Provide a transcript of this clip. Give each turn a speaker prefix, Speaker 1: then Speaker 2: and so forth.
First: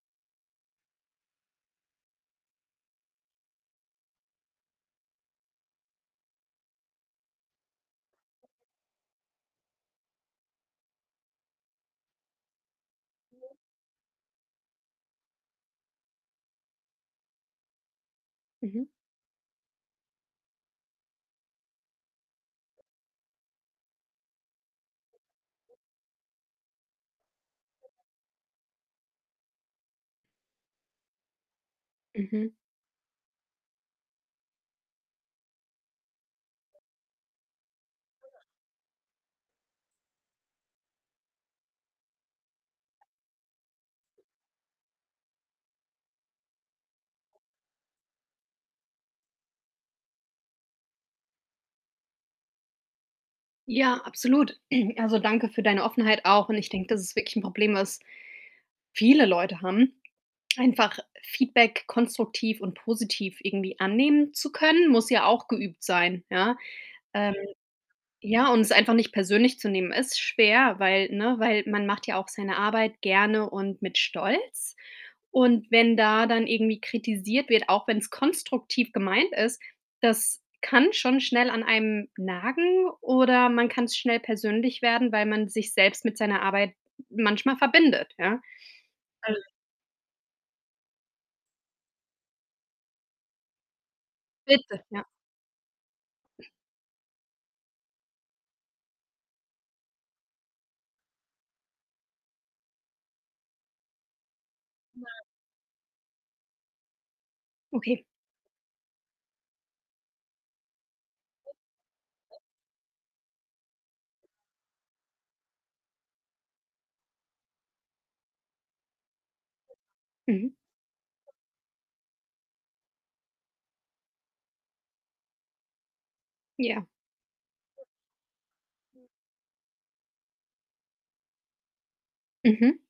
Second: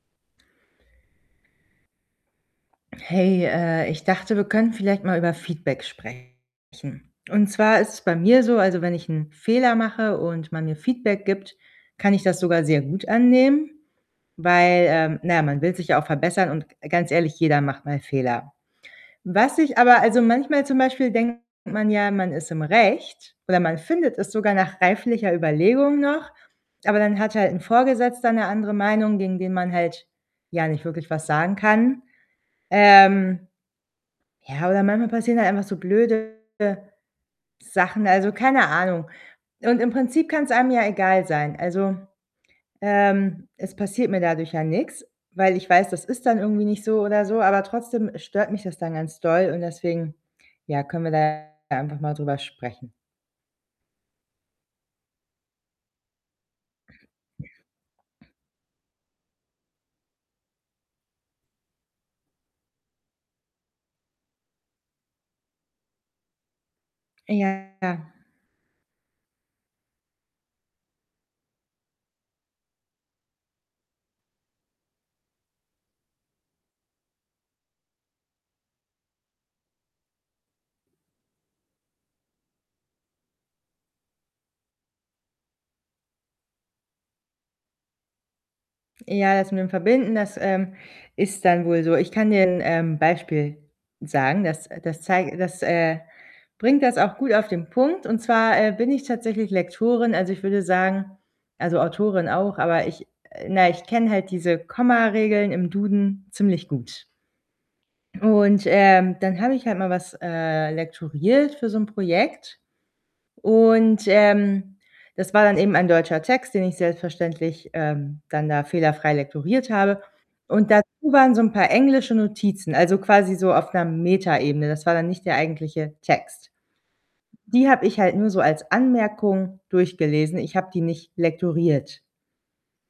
Speaker 1: Hey, äh, ich dachte, wir können vielleicht mal über Feedback sprechen, und zwar ist es bei mir so, also, wenn ich 'n Fehler mache und man mir Feedback gibt, kann ich das sogar sehr gut annehmen, weil, ähm, na ja, man will sich ja auch verbessern und g ganz ehrlich, jeder macht mal Fehler.
Speaker 2: Mhm.
Speaker 1: Was ich aber also, manchmal zum Beispiel denkt man ja, man ist im Recht oder man findet es sogar nach reiflicher Überlegung noch, aber dann hat halt 'n Vorgesetzter 'ne andere Meinung, gegen den man halt ja nicht wirklich was sagen kann,
Speaker 2: Mhm.
Speaker 1: ähm ja, oder manchmal passieren halt einfach so blöde Sachen, also keine Ahnung und im Prinzip kann‘s einem ja egal sein. Also, ähm, es passiert mir dadurch ja nix, weil ich weiß, das ist dann irgendwie nicht so oder so, aber trotzdem stört mich das dann ganz doll und deswegen, ja, können wir ja da ja einfach mal drüber sprechen.
Speaker 2: Ja, absolut. Also, danke für deine Offenheit auch und ich denke, das ist wirklich 'n Problem, was viele Leute haben. Einfach Feedback konstruktiv und positiv irgendwie annehmen zu können, muss ja auch geübt sein, ja. Ähm,
Speaker 1: Ja, klar.
Speaker 2: ja, und es einfach nicht persönlich zu nehmen ist schwer, weil, ne weil man macht ja auch seine Arbeit gerne und mit Stolz und wenn da dann irgendwie kritisiert wird, auch wenn‘s konstruktiv gemeint ist, das kann schon schnell an einem nagen oder man kann‘s schnell persönlich werden, weil man sich selbst mit seiner Arbeit manchmal verbindet, ja. Al
Speaker 1: Ja, das mit dem Verbinden, das, ähm, ist dann wohl so. Ich kann dir 'n, ähm, Beispiel sagen, das, äh
Speaker 2: Bitte,
Speaker 1: das
Speaker 2: ja.
Speaker 1: zei das, äh, bringt das auch gut auf den Punkt, und zwar, äh, bin ich tatsächlich Lektorin. Also, ich würde sagen also, Autorin auch, aber ich na ja, ich kenne halt diese
Speaker 2: [unintelligible]
Speaker 1: Komma-Regeln im Duden ziemlich gut.
Speaker 2: Okay.
Speaker 1: Und, ähm, dann habe ich halt mal was, äh, lektoriert für so 'n Projekt und, ähm, das war dann eben ein deutscher Text, den ich selbstverständlich, ähm, dann da fehlerfrei lektoriert habe,
Speaker 2: Mhm.
Speaker 1: und dazu waren so 'n paar englische Notizen, also, quasi so auf 'ner Metaebene. Das war dann nicht der eigentliche Text.
Speaker 2: Ja.
Speaker 1: Die habe ich halt nur so als
Speaker 2: Hm.
Speaker 1: Anmerkung durchgelesen, ich habe die nicht lektoriert.
Speaker 2: Mhm.